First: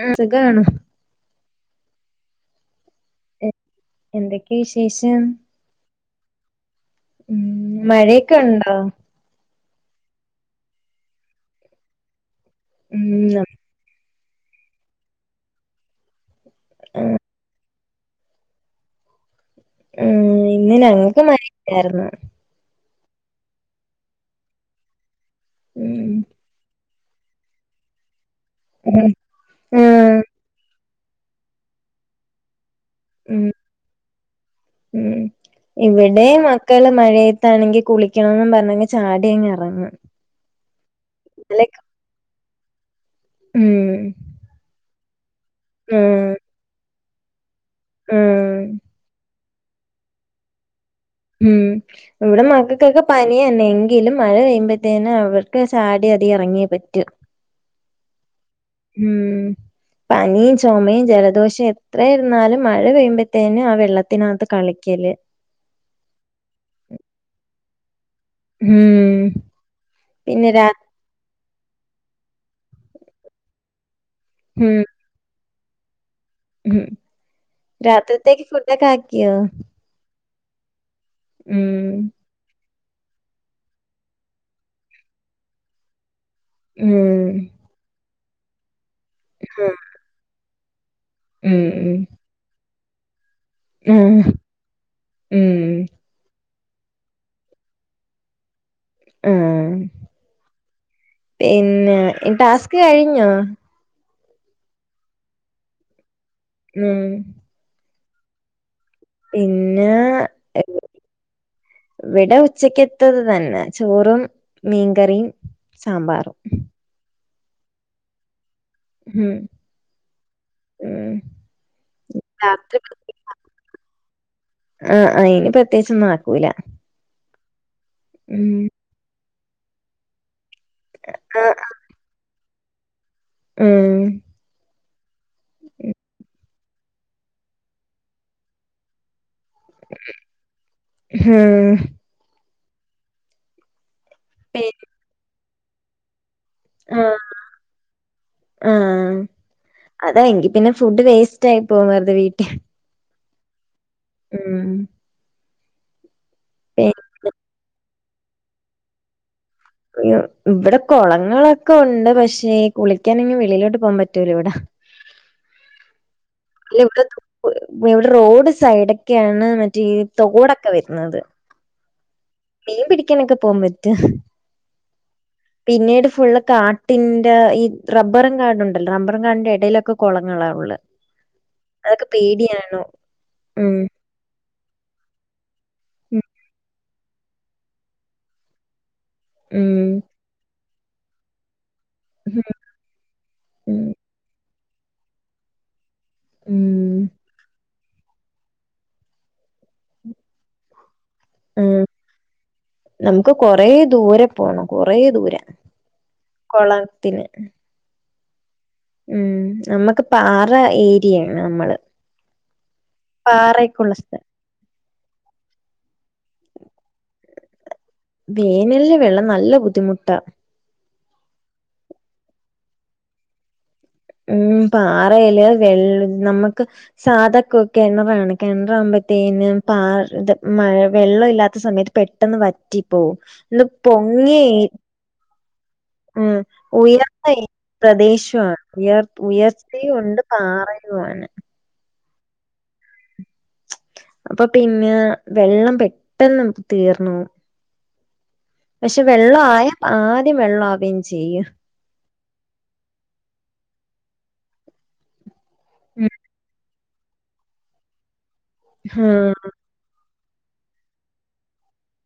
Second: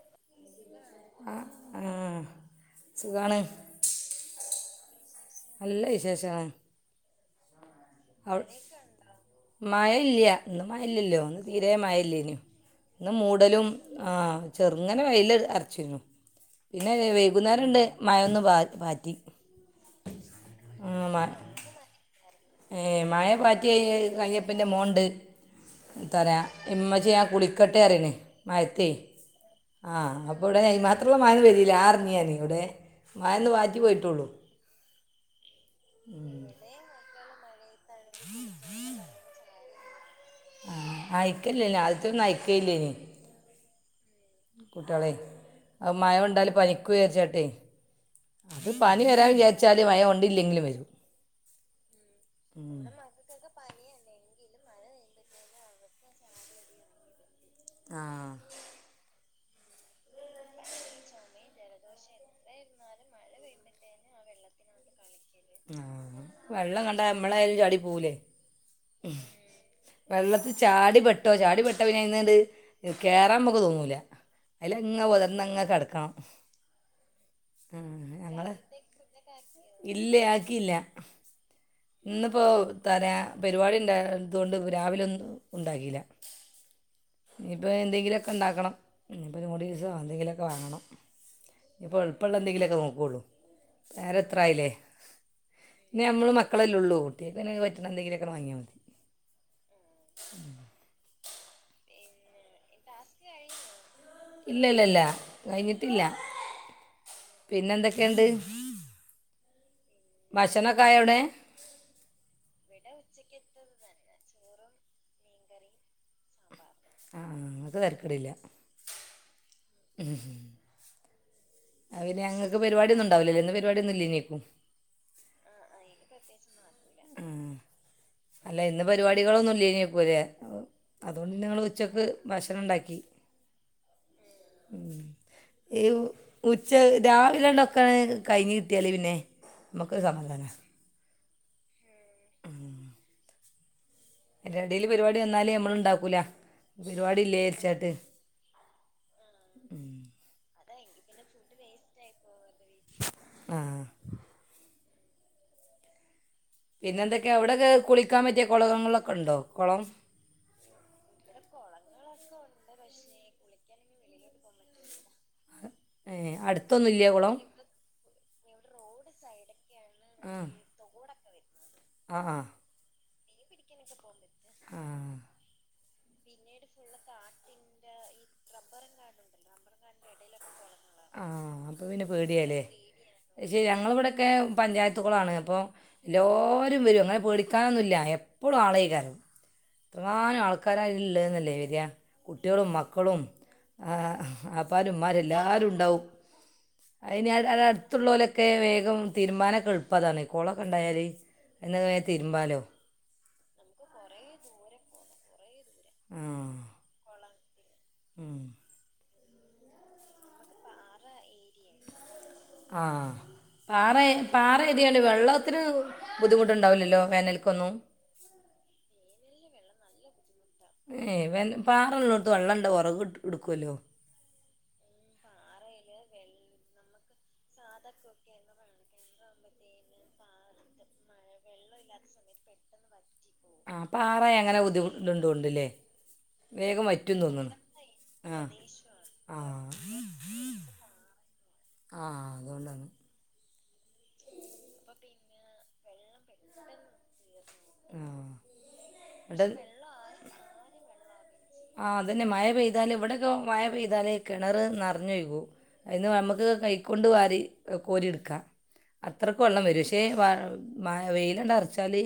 ആഹ സുഖണോ ആ ആഹ സുഖാണ് എന്തൊക്കെയ വിശേഷം നല്ലവിശേഷണ് ഉം മഴയൊക്കെ അവ ഉണ്ടോ മഴ ഇല്ല ഇന്ന് മയല്ലല്ലോ ഒന്ന് തീരെ മഴ ഇല്ലേന ഉം ഇന്ന് നമ്മ മൂടലും ആഹ ചെറുങ്ങനെ വെയിൽ അരച്ചു പിന്നെ വെയൽ പുന്നേരുണ്ട് മഴമന്ന് പാറ്റി ഉം ഇന്ന് ആ, ഞങ്ങൾക്ക് മ- മരില്ലായിരുന്നു ഏ മഴ പാറ്റിയ കയ്യപ്പിന്റെ മോണ്ട് ഉം തരാ ഇമ്മച്ച ഞാൻ കുള ഇ കട്ടയറിന മാഹത്തി ആഹ് അപ്പൊ ഇവിടെ മാത്രമള്ള മഴ വരില്ല ആ അറിഞ്ഞിയാന ഇവിടെ ഉം മായന്ന് വാറ്റി പോയിട്ടുള്ളു ഉം ഇവിടെ മക്കള് മഴയത്താണെങ്കിൽ കുളിക്കണന്ന് പറഞ്ഞങ്ക ചാടിയങ്ങ് ഇറങ്ങ ആഹ അയിക്കല്ലന ആദ്യത്തൊന്നും അയിക്കയില്ലനി ഉം കുട്ടികളെ അ ഉം മഴണ്ടാലും പനിക്കയേർച്ചാട്ടെ ഉം അത് പനി വരാൻ വിചാരിച്ചാല് മയം ഉണ്ടില്ലെങ്കിലും വരും ഉം ഇവിടെ മകൾക്കൊക്കെ പനി തന്നെ എങ്കിലും മഴ പെയ്യുമ്പോത്തേനെ അവർക്ക് സാടി അതി ഇറങ്ങിയേ പറ്റും ആഹ ഉം പനിയും ചുമയും ജലദോഷവും എത്ര ഇരുന്നാലും മഴ പെയ്യുമ്പോത്തേനും ആ വെള്ളത്തിനകത്ത് കളിക്കല് ആഹ വെള്ളം കണ്ട എമ്മളായാലും ചാടി പോവുലേ ഉം പിന്നെ വെള്ളത്തി രാ ചാടി പെട്ട കേട്ടോ ചാടി പെട്ട പിന്നെ അയതൊണ്ട് കയറാൻ നമുക്ക് തോന്നൂല്ല ഉം അതിലങ്ങ പതിർന്നങ്ങ് കിടക്കണം [inaudible] ഉം രാത്രിത്തേക്ക് ഫുഡൊക്കെ ആക്കിയോ ഇല്ലേ ആക്കില്ല ഉം ഇന്നിപ്പോ തല പരിപാടി ഉണ്ട ഇതുകൊണ്ട് രാവില ഒന്നും ഉണ്ടാക്കിയില്ല ഉം ഇപ്പോൾ എന്തെങ്കിലുമൊക്കെ ഉണ്ടാക്കണം ഇപ്പൾ ഇങ്ങൂട് ആഹ് യൂസോ എന്തെങ്കിലുമൊക്കെ വാങ്ങണം ഉം ഉം ഇപ്പോൾ ഇപ്പോള്ള എന്തെങ്കിലുമൊക്കെ നോക്കുള്ളൂ ആഹ് നേരെത്രായില്ലേ ഉം പിന്ന നമ്മ മക്കളെല്ലേ ഉള്ളൂ പിന്നെ പറ്റണ എന്തെങ്കിലുക്കെ വാങ്ങിയാൽ മതി ആ പിന്നെ ടാസ്ക് കഴിഞ്ഞോ? ഇല്ല ഇല്ല ഇല്ല കഴിഞ്ഞിട്ടില്ല ഉം പിന്നെന്തൊക്കെയണ്ട് പിന്നെ ഭക്ഷണൊക്കൊയവിടെ ഇവിടെ ഉച്ചക്കെത്തത് തന്നെ ചോറും മീൻകറിയും സാമ്പാറും ആഹ അത് തരക്കടില്ല ഉം ഉം അവ ഞങ്ങക്ക് രാത്രി പരിപാട ഒന്നണ്ടാവില്ലല്ലന്ന് പരിപാടൊന്നുല്ലനി ആഹ അ അന് പ്രത്യേകി ഒന്നും ആക്കൂല ഉം അല്ല ഇന്ന് പരിപാടികളൊന്നുംല്ലനക്കൂല്ലേ അതുകൊണ്ട് ആഹ് നിങ്ങൾ ഉച്ചക്ക് ഭക്ഷണം ഉണ്ടാക്കി ഉം ഈ ഉച്ച രാവിലെണ്ടൊക്കെ കഴിഞ് കിട്ടിയാലേ പിന്നെ മക്ക് സമാധാന ഹൂം [unintelligible] അയ്ന്റെ എടീല് പരിപാടി വന്നാല് നമ്മൾ ഉണ്ടാക്കൂല ഇഞ് ആഹ് പരിപാടി ഇല്ലേര്ച്ചാട്ട്. ആഹ് അതാ എങ്കി പിന്നെ ഫുഡ് വേസ്റ്റ് ആയി പോവും വെറുതെ വീട്ടിൽ. ആഹ് ഉം പി- പിന്നെ എന്തൊക്കെ? അവിടൊക്കെ കുളിക്കാൻ പറ്റിയ കൊളകങ്ങളൊക്കെ ഉണ്ടോ? കൊളം. ഉയ്യോ. ഇവടെ കൊളങ്ങളൊക്കെ ഉണ്ട്. പക്ഷേ കുളിക്കാനെങ്ങും വെളിയിലോട്ട് പോകാൻ പറ്റൂലവടെ. ഏ അടുത്തൊന്നും ഇല്ലേ [unintelligible] കുളം ഇവിടെ റോഡ് സൈഡൊക്കെയാണ് മറ്റേ ഈ തോടൊക്കെ വര്ന്നത്. ആഹാ മീൻ പിടിക്കാനൊക്കെ പോവൻ പറ്റു. ആ പിന്നീട് ഫുള്ള് കാ ട്ടിന്റെ ഈ റബ്ബറും കാടുണ്ടല്ലോ റബ്ബറും കാടിന്റെ എടയിലൊക്കെ കുളങ്ങളാ ഉള്ളത്. ആഹ് അപ്പം പിന്നെ പേടിയാല്ലേ. അഹ് ശരി. ഉം ഞങ്ങളെവെടൊക്കെ പഞ്ചായത്തു കൊളാണ്. അപ്പം ഉം എല്ലാരും വരും അങ്ങനെ പേടിക്കാനൊന്നുല്ല എപ്പളും ആളേക്കാരം. ഉം എത്രങ്ങാനും ആൾക്കാരായില്ള്ളന്നല്ലേ വര്വാ. ഉം കുട്ടിയേളും മക്കളും ഉം ആഹ് ആപ്പാരും ഇമ്മാരും എല്ലാരും ഉണ്ടാവും. ഉം അയ്നി അട അട്ത്തുള്ളോലൊക്കെ വേഗം തിരുമ്പാനൊക്കെൾപ്പതാണ്. കൊളൊക്കെ ണ്ടായാല്. ആ എന്നാ വേം തിരുമ്പാലോ. നമുക്ക് കൊറേ ദൂരെ പോണം. കൊറേ ദൂരെ ആ കൊളത്തിന് ഉം ഉം നമ്മക്ക് പാറ ഈ ട്ടിയാണ് നമ്മള്. പാറെക്കുള്ള സ്ഥലം പാറെ ഏതിയാല് വെള്ളത്തിന് ബുദ്ധിമുട്ടുണ്ടാവുല്ലല്ലോ വേനൽക്കൊന്നും. വേനൽല് വെള്ളം നല്ല ബുദ്ധിമുട്ടാ. ഏഹ് വെല്ലം പാറള്ളോട്ത്ത് വെള്ളണ്ടാ ഒറക് ട് ഇടുക്കുവല്ലോ. ഉം പാറേല് വെൾള് നമക്ക് സാധക്കൊക്കെ കെണറാണെ കെണറാവുമ്പത്തേനും പാ ഇത് മഴ വെള്ള ഇല്ലാത്ത സമയത്ത് പെട്ടെന്ന് വറ്റിപ്പോവും. ഇത് ഹാ പാറായാ അങ്ങനെ പൊങ്ങിയ ബുദ്ധിമു ഇണ്ട് ണ്ടോൺല്ലേ. ഉം ഉയർന്നെ ആ പ്രദേശവാ. ഉയർത്ത് ആ ഉയർച്ചയു ഉണ്ട് പാറയുവാണ്. ആഹ് അതോണ്ടാണ്. അപ്പ പിന്നെ വെള്ളം പെട്ടെന്ന് നമുക്ക് തീർന്നോവും. ആഹ്. പക്ഷെ വെള്ള ആയാ ആദ്യം വെള്ള ആവേം ചെയ്യും. ആഹ് അതന്നെ മഴ പെയ്താല് ഇവിടെയൊക്കെ മഴ പെയ്താല് കിണറ് നറഞ്ഞൊയ്കു. ഉം. അയ്ന്ന് നമ്മക്ക് കൈക്കൊണ്ട് വാരി കോരി ഇട്ക്കാ. ആഹ്. അത്രക്ക് വെള്ളം വരും ഇ പക്ഷേ വ മയ വെയിലാണ്ടർച്ചാല്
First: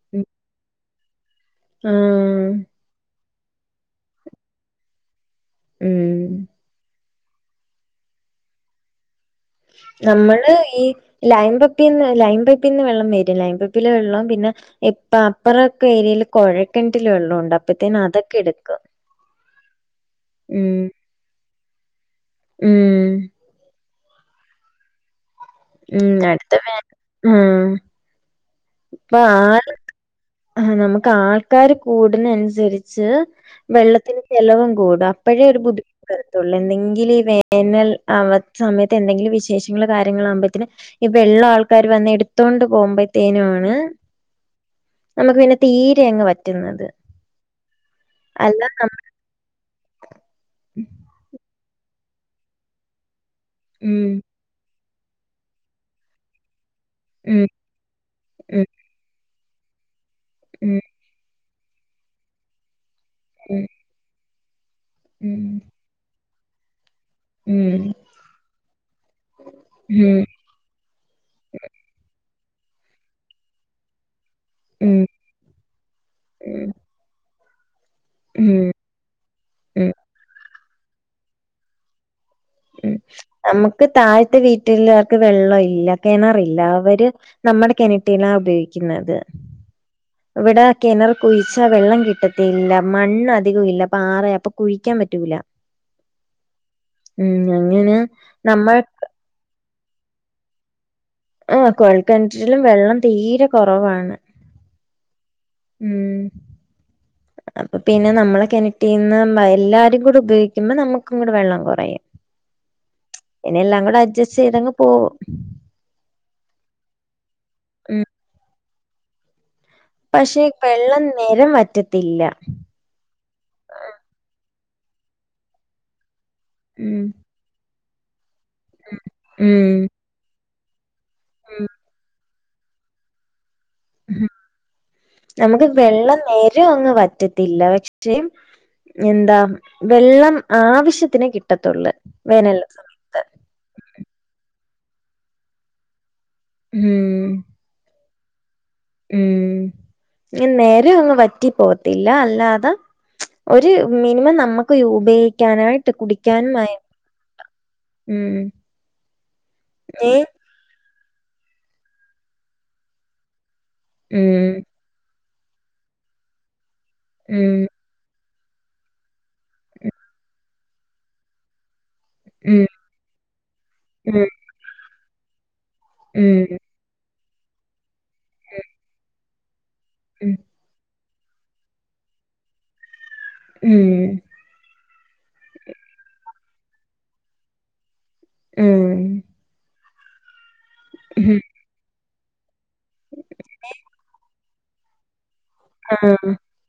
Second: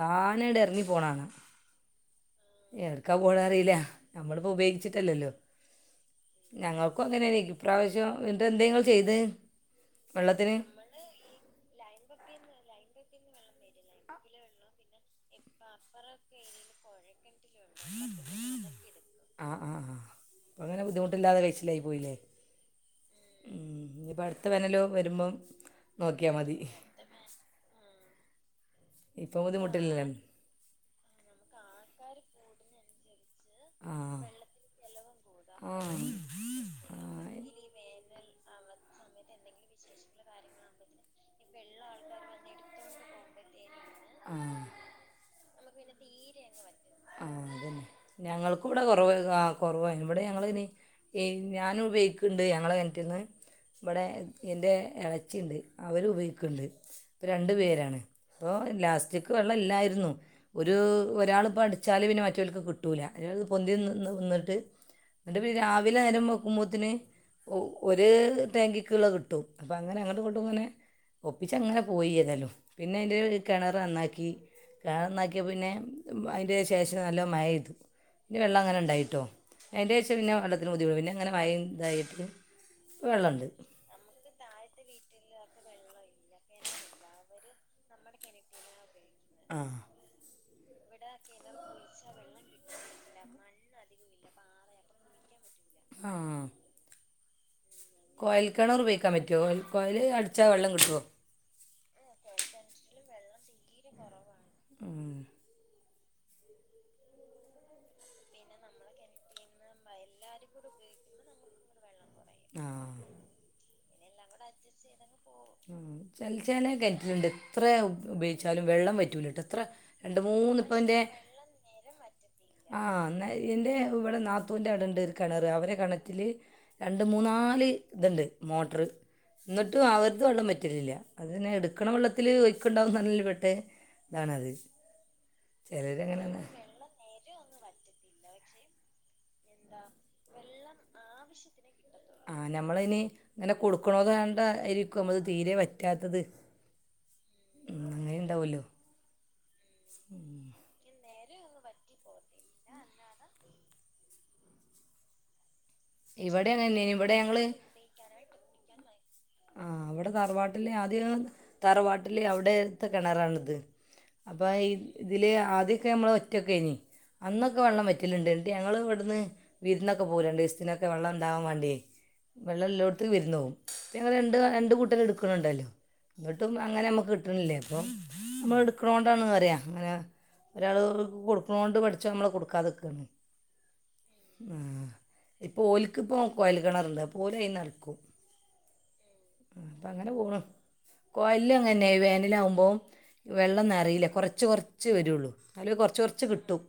താനേണ്ട് എർങ്ങി പോണാണാ. ആഹ് ഏട്ക്കാ പോണാ അറീല്ല. നമ്മളിപ്പോ ഉപയോഗിച്ചിട്ടല്ലല്ലോ ഉം ഞങ്ങക്കും അങ്ങനേനി ഇപ്രാവശ്യം ഇന്നട്ടെന്തെ ങ്ങൾ ചെയ്തെ? നമ്മള് ഈ ലൈം പപ്പിന്ന് ലൈൻ പയ്പ്പീന്ന് വെള്ളം വരും. ലൈൻ പയ്പ്പിലെ വെള്ളം പിന്നെ പ്പ അപ്പറൊക്കെ ഏരിയേല് കൊഴക്കെൻ്റ്റില് വെള്ള ഉണ്ട്. അപ്പഴ്ത്തേന് അതൊക്കെ എടുക്കും. ആഹ് ആഹ് ആഹ് അപ്പൊ ഉം. ങ്ങനെ ബുദ്ധിമുട്ടില്ലാതെ കൈച്ചിലായി പോയില്ലേ. ഉം. ഉം ഇഞ് പ്പോ അടുത്ത വേനലോ വരുമ്പം ഉം നോക്കിയാൽ അടുത്ത മതി വേൻ ഹും ഇപ്പൊ ഇപ്പം ആൾ ബുദ്ധിമുട്ടില്ലല്ലോ ആ നമക്ക് ആൾക്കാര് കൂടിന അനുസരിച്ച് വെള്ളത്തിന് ചെലവും കൂടും അപ്പോഴേ ഒരു അപ്പൊ ബുദ്ധിമുട്ട് തുള്ളിൽ ഈ എന്തെങ്കില ഈ വേനൽ ആ സമയത്ത് എന്തെങ്കിലും വിശേഷങ്ങള് കാര്യങ്ങളൾ ആകുമ്പോഴേത്തിന് ഈ വെള്ളം ആൾക്കാര് വന്ന് എടുത്തോണ്ട് പോകുമ്പോഴ തേനു ആണ് ണ് ആഹ് നമുക്ക് പിന്നെ തീരെ അങ്ങ് വറ്റുന്നത് ആ അതന്നെ അല്ല ഞങ്ങൾക്ക് ഇവിടെ നം കുറവ ആ കുറവായി ഇവിടെ ഞങ്ങളയ്ന് ഈ ഞാന് ഉപയോഗിക്ക്ണ്ട് ഞങ്ങളെ കെണറ്റ്ന്ന് ഇവടെ ഉം എൻ്റെ ഇളച്ചിണ്ട് അവര് ഉപയോഗിക്ക്ണ്ട് ഇപ്പോ ഉം രണ്ട് പേരാണ് അപ്പോ ഉം ലാസ്റ്റിക് വെള്ളം ഇല്ലായിരുന്നു ഒരു ഉം ഒരാളിപ്പം അടിച്ചാല് പിന്നെ മറ്റോൽക്ക് കിട്ടൂല അത് ഉം പൊന്തി നി നിന്നിട്ട് ന്നട്ട് ഉം പി രാവിലെ നേരം വെള്ക്കുമ്പോത്തിന് ഉം ഒര് ടാങ്കിക്കുള്ള കിട്ടും അപ്പോ അങ്ങനെ ഉം അങ്ങട്ട് ഇങ്ങട്ടും ഇങ്ങനെ ഒപ്പിച്ചങ്ങനെ പോയി ഏതാലും പിന്നെ അതിൻ്റെ കിണർ നന്നാക്കി കെണറ ഉം ന്നാക്കിയ പിന്നെ അതിൻ്റെ ഉം ശേഷം നല്ല മഴയ്തു പിന്നെ വെള്ളം ഉം അങ്ങനെ ഉണ്ടായിട്ടോ ഉം അയ്ന്റെ ശേഷം പിന്നെ വെള്ളത്തിന് ബുദ്ധിമു പിന്നെങ്ങനെ മഴയും ഇതായിട്ട് ഉം വെള്ളമുണ്ട് അമ്മക്ക് താഴ്ത്തെ വീട്ടുള്ളോർക്ക് വെള്ളം ഇല്ല കിണറില്ല അവര് നമ്മടെ കിണറ്റിലാ ഉപയോഗിക്കുന്നത് ആ ഇവിടെ കിണർ കുഴിച്ചാ വെള്ളം കിട്ടത്തില്ല മണ്ണ് അധികം ഇല്ല പാറ അപ്പൊ കുഴിക്കാൻ പറ്റൂല ആഹ് ഉം അങ്ങനെ നമ്മൾ കോയൽക്കിണർ ഉപയോഗിക്കാൻ പറ്റോ കോയൽ അടിച്ച വെള്ളം കിട്ടുവോ ആ കോഴക്കണറ്റിലും വെള്ളം തീരെ കുറവാണ് ഉം ഉം അപ്പൊ പിന്നെ നമ്മളെ കെണറ്റീന്ന് എല്ലാരും ഉപയോഗിക്കുമ്പോ നമ്മക്ക് കൂടെ വെള്ളം കുറയും ആ പിന്നെ എല്ലാം കൂടെ അട്ജസ്റ്റ് ചെയ്തങ്ങ് പോവും ഉം ചെല കെണറ്റിലുണ്ട് എത്ര ഉം ഉപയോഗിച്ചാലും വെള്ളം വറ്റൂലട്ടൊ എത്ര രണ്ട് പക്ഷെ മൂന്ന് ഇപ്പം എൻ്റെ വെള്ളം നെരം വറ്റത്തില്ല ആ ന്നാ എന്റെ ഇവിടെ നാത്തൂന്റെ അടെണ്ട് ഒരു കിണറ് അവരെ കിണറ്റില് ഉം രണ്ട് മൂന്നാല് ഇത്ണ്ട് മോട്ടർ ഉം എന്നിട്ടും അവര്തെ വെള്ളം വറ്റലില്ല അത് തന്നെ എടുക്കണ വെള്ളത്തിൽ ഒയ്ക്ക്ണ്ടാവും നല്ല പെട്ടെ ഉ നമുക്ക് വെള്ളം ചിലരങ്ങനെ നെരും അങ്ങ് വറ്റത്തില്ല പക്ഷെ പക്ഷ എന്താ വെള്ളം ആവശ്യത്തിന് കിട്ടത്തുള്ളൂ ആ വേനൽല് ഞമ്മളിനി ഇങ്ങനെ കൊടുക്കുണോത് ണ്ടായിരിക്കും അത് തീരെ വറ്റാത്തത് ഉം ഉം അങ്ങനെ ഉണ്ടാവല്ലോ ഉം ഇങ്ങ നെരം അങ്ങ് വറ്റി പോത്തില്ല അല്ലാതെ ഒരു മിനിമം നമ്മക്ക് ഉപയോഗിക്കാനായിട്ട് ഇവിടെ അങ്ങനെ കുടിക്കാനുമായി തന്നെ ഇവിടെ ഞങ്ങൾ ഉം ആ ഇവിടെ ഏ താറവാട്ടില് ആദ്യം താറവാട്ടില് അവിടെത്തെ കിണറാ ള്ളത് അപ്പൊ ഉം ഇതില് ആദ്യ ഒക്കെ നമ്മൾ ഒറ്റൊക്കെഴിഞ്ഞി അന്നൊക്കെ ഉം വെള്ളം വറ്റ റ്റലുണ്ട് ഞങ്ങള് ഇവിടുന്ന് വിര്ന്നൊക്കെ പോവും രണ്ടീസ് തിനൊക്കെ വെള്ളം ഉണ്ടാവാൻ വേണ്ടിയേ ഉം വെള്ളം ല്ലോട്ത്ത് വിര്ന്നോവും പ്പം ഞങ്ങൾ ഉം രണ്ട് രണ്ട് കൂട്ടരെട്ക്ക്ണ് ണ്ടല്ലോ ന്നട്ടും ഉം അങ്ങനെ നമുക്ക് കിട്ടണില്ലേ അപ്പം നമ്മൾ എടുക്കണോണ്ടാണ് ന്നറിയ അങ്ങനെ ഉം ഒരാൾ കൊടുക്കുണോണ്ട് പടച്ചോൻ നമ്മളെ കുടുക്കാതെക്കാണ് ഉം ഉം ഇപ്പോ ഓൽക്ക് ഇപ്പം കൊയൽ കിണറ്ണ്ട് അപ്പോ ഓലയ്ന്ന് എറ് ക്കും ഉം അങ്ങനെ പോണ് ഉം കൊയലില് അങ്ങനെ വേനല് ആകുമ്പോം വെള്ളം ന്നറയില്ല കൊറ കൊറച്ച് കൊറച്ച് വരുള്ളൂ ഇന്നാലും കൊറച്ച് കൊറച്ച് ആഹ് കിട്ടും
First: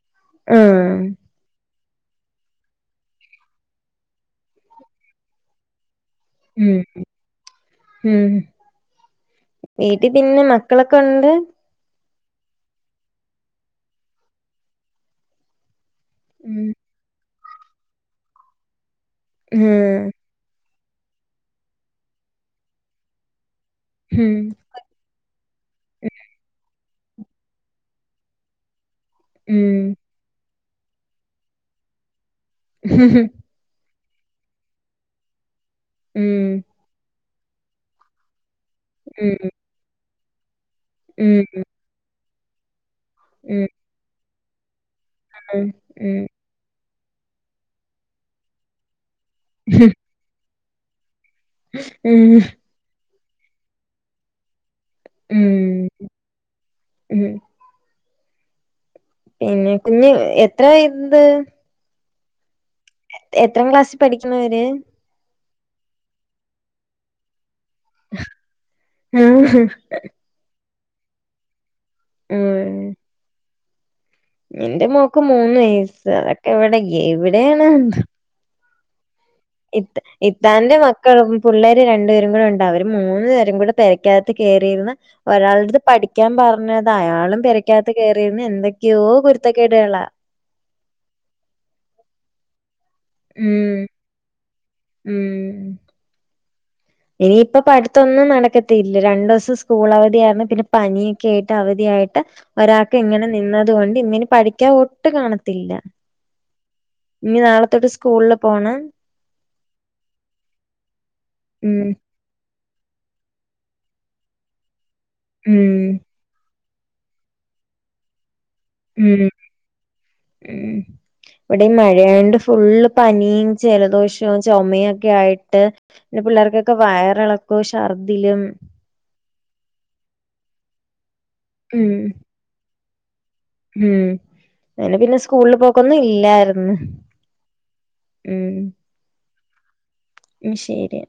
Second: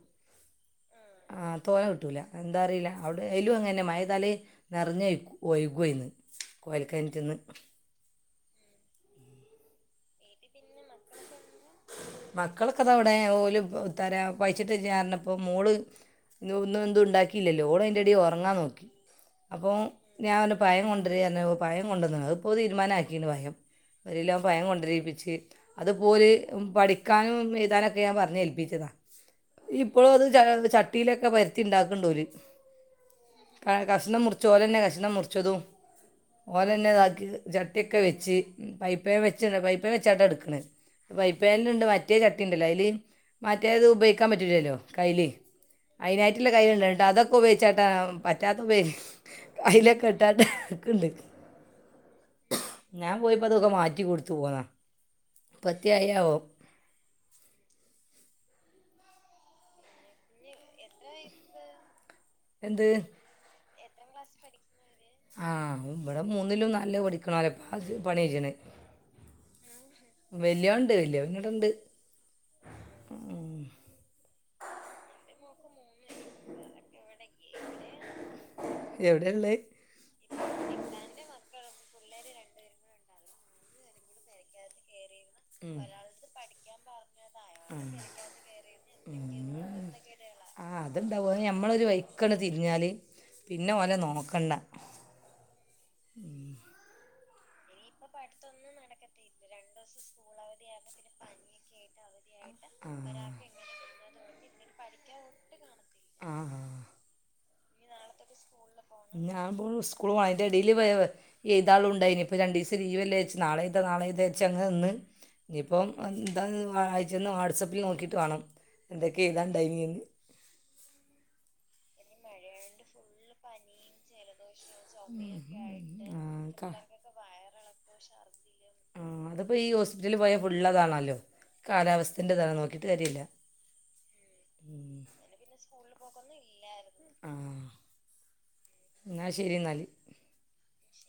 ആഹ് ആഹ് തോനെ കിട്ടൂല്ല എന്താ അറില്ല അവിടെ എയിലും അങ്ങനെ മഴ താല് നിറഞ്ഞ് ഒഴികും അയിന്ന് ഉം കെൻറ്റ്ന്ന് ഉം വീട്ടിൽ പിന്നെ മക്കളൊക്കെ ഉണ്ട് മക്കളൊക്കെ ദാവടെ ഓൽ എത്തറിയ പയിച്ചിട്ട് പറഞ്ഞപ്പം മോൾ ന്ന് ഉം ഒന്നും എന്തുണ്ടാക്കിയില്ലല്ലോ ഓൾ അതിന്റെ എടേൽ ഉറങ്ങാൻ നോക്കി അപ്പം ഉം ഞാൻ പറഞ്ഞ് പയം കൊണ്ടരി പറഞ്ഞപ്പോ പയം കൊണ്ടന്ന്ണ് അത്പ്പോ തീരുമാനക്കീണ് പയം ഒരു ഉം കിലോ പയം കൊണ്ടിരിപ്പിച്ച് അത്പ്പോൽ പഠിക്കാനും എഴുതാനൊക്കെ ഞാൻ പറഞ്ഞ് ഏൽപ്പിച്ചതാ ഉം ഇപ്പളും അത് ചട്ടിയിലൊക്കെ പര്ത്തി ഇണ്ടാക്ക്ണ്ട് ഓര് [unintelligible] കഷ്ണം മുറിച്ചു ഓലന്നെ കഷ്ണം മുറിച്ചതും ഉം ഓലന്നെ ഇതാക്കി ചട്ടിയൊക്കെ വെച്ച് ഫ്രൈപ്പേൻ ഉം വച്ചിന് ഫ്രൈപ്പേൻ വെച്ചാട്ട എടുക്കണ് ഉം ഫ്രൈപ്പേൻ ണ്ട് മറ്റേ ചട്ടിണ്ടല്ലോ അതില് ഉം മറ്റേത് ഉപയോഗിക്കാൻ പറ്റില്ലല്ലോ കയ്ൽ ഉം അയി ഉം കൈയിലുണ്ട്ട്ടോ അതൊക്കെ ഉപയോഗിച്ചാട്ടാ പറ്റാത്ത കയ്ലൊക്കെ [unintelligible] ഉം ഞാൻ പോയിപ്പോ അതൊക്കെ മാറ്റി കൊടുത്തു പോന്നാ ഉം പ്പാത്തി ആയോ ആവോ ഉം കുഞ്ഞ് എത്ര ആയിട്ടുണ്ട് എന്ത് എത്രാം ക്ലാസ്സിൽ പഠിക്കണവര് ആഹ് വടെ മൂന്നിലും നാലിലും പഠി പണി ചെയ്യണേ ആഹ് വലിയോന്ണ്ട് വലിയോന് ഇവിടൊണ്ട് ഉംഹ് എന്റെ മോക്ക് മൂന്ന് വയസ്സ് അതൊക്കെ എവിടെ ഇവിടെയാണോ എന്തോ എവിടെള്ളേ ഇത്താന്റെ മക്കൾ പിള്ളേര് രണ്ടു പേരും കൂടെ ഉണ്ട് അവര് മൂന്ന് പേരും കൂടെ പെരക്കകത്ത് കയറിയിരുന്ന ഒരാളടത് പഠിക്കാൻ പറഞ്ഞത അയാളും പെരക്കകത്ത് കയറിയിര്ന്ന് എന്തൊക്കെയോ കുരുത്തക്കേട്കളാ ആഹ് അത്ണ്ടാവും നമ്മളൊരു വൈക്കട് തിരിഞ്ഞാല് ഉം പിന്നെ ഓലെ നോക്കണ്ട ഉം [inaudible] ഇനിയിപ്പ പഠിത്തൊന്നും നടക്കത്തില്ല രണ്ടു ദിവസം സ്കൂൾ അവധിയാന്ന് പിന്നെ പനിയൊക്കെ ആയിട്ട് അവധിയായിട്ട് ഒരാൾക്ക് ഇങ്ങനെ നിന്നദ് കൊണ്ട് ഇന്നിനി പഠിക്കാൻ ഒട്ടും കാണത്തില്ല ആ ഇനിനാളെത്തോട്ട് സ്കൂളില് പോണം ഞാൻ സ്കൂൾ പോന്റെടീല് ഉം എയ്താൻള്ളുംണ്ടായിനി രണ്ടീസം ലീവല്ലേച്ച് നാളെ എയ്താ നാളെ എയ്താച്ചങ്ങനെ നിന്ന് ഇനിയിപ്പം ഉം അയച്ചെന്ന് വാട്സആപ്പിൽ നോക്കിയിട്ട് വേണം എന്തൊക്കെ ഉം എയ്താണ്ടേനിന്ന് ഉം ഇവിടെ മഴയായോണ്ട് ഫുള് പനിയും ജലദോഷം ചുമയൊക്കെ ആയിട്ട് പിന്നെ ആ പിള്ളേർക്കൊക്കെ വയറിളക്കും ഛർദിലും ആഹ് അതിപ്പോൾ ഈ ഹോസ്പിറ്റലിൽ പോയാൽ ഫുള്ളതാണല്ലോ ഉം കാലാവസ്ഥൻ്റെ ഇത നോക്കിയിട്ട് കാര്യല്ല ഉം അങ്ങനെ പിന്നെ സ്കൂളിൽ പോക്കൊന്നും ഇല്ലായിരുന്ന് ആ ഉം എന്നാൽ ശരി എന്നാല് അയ്ശരിയ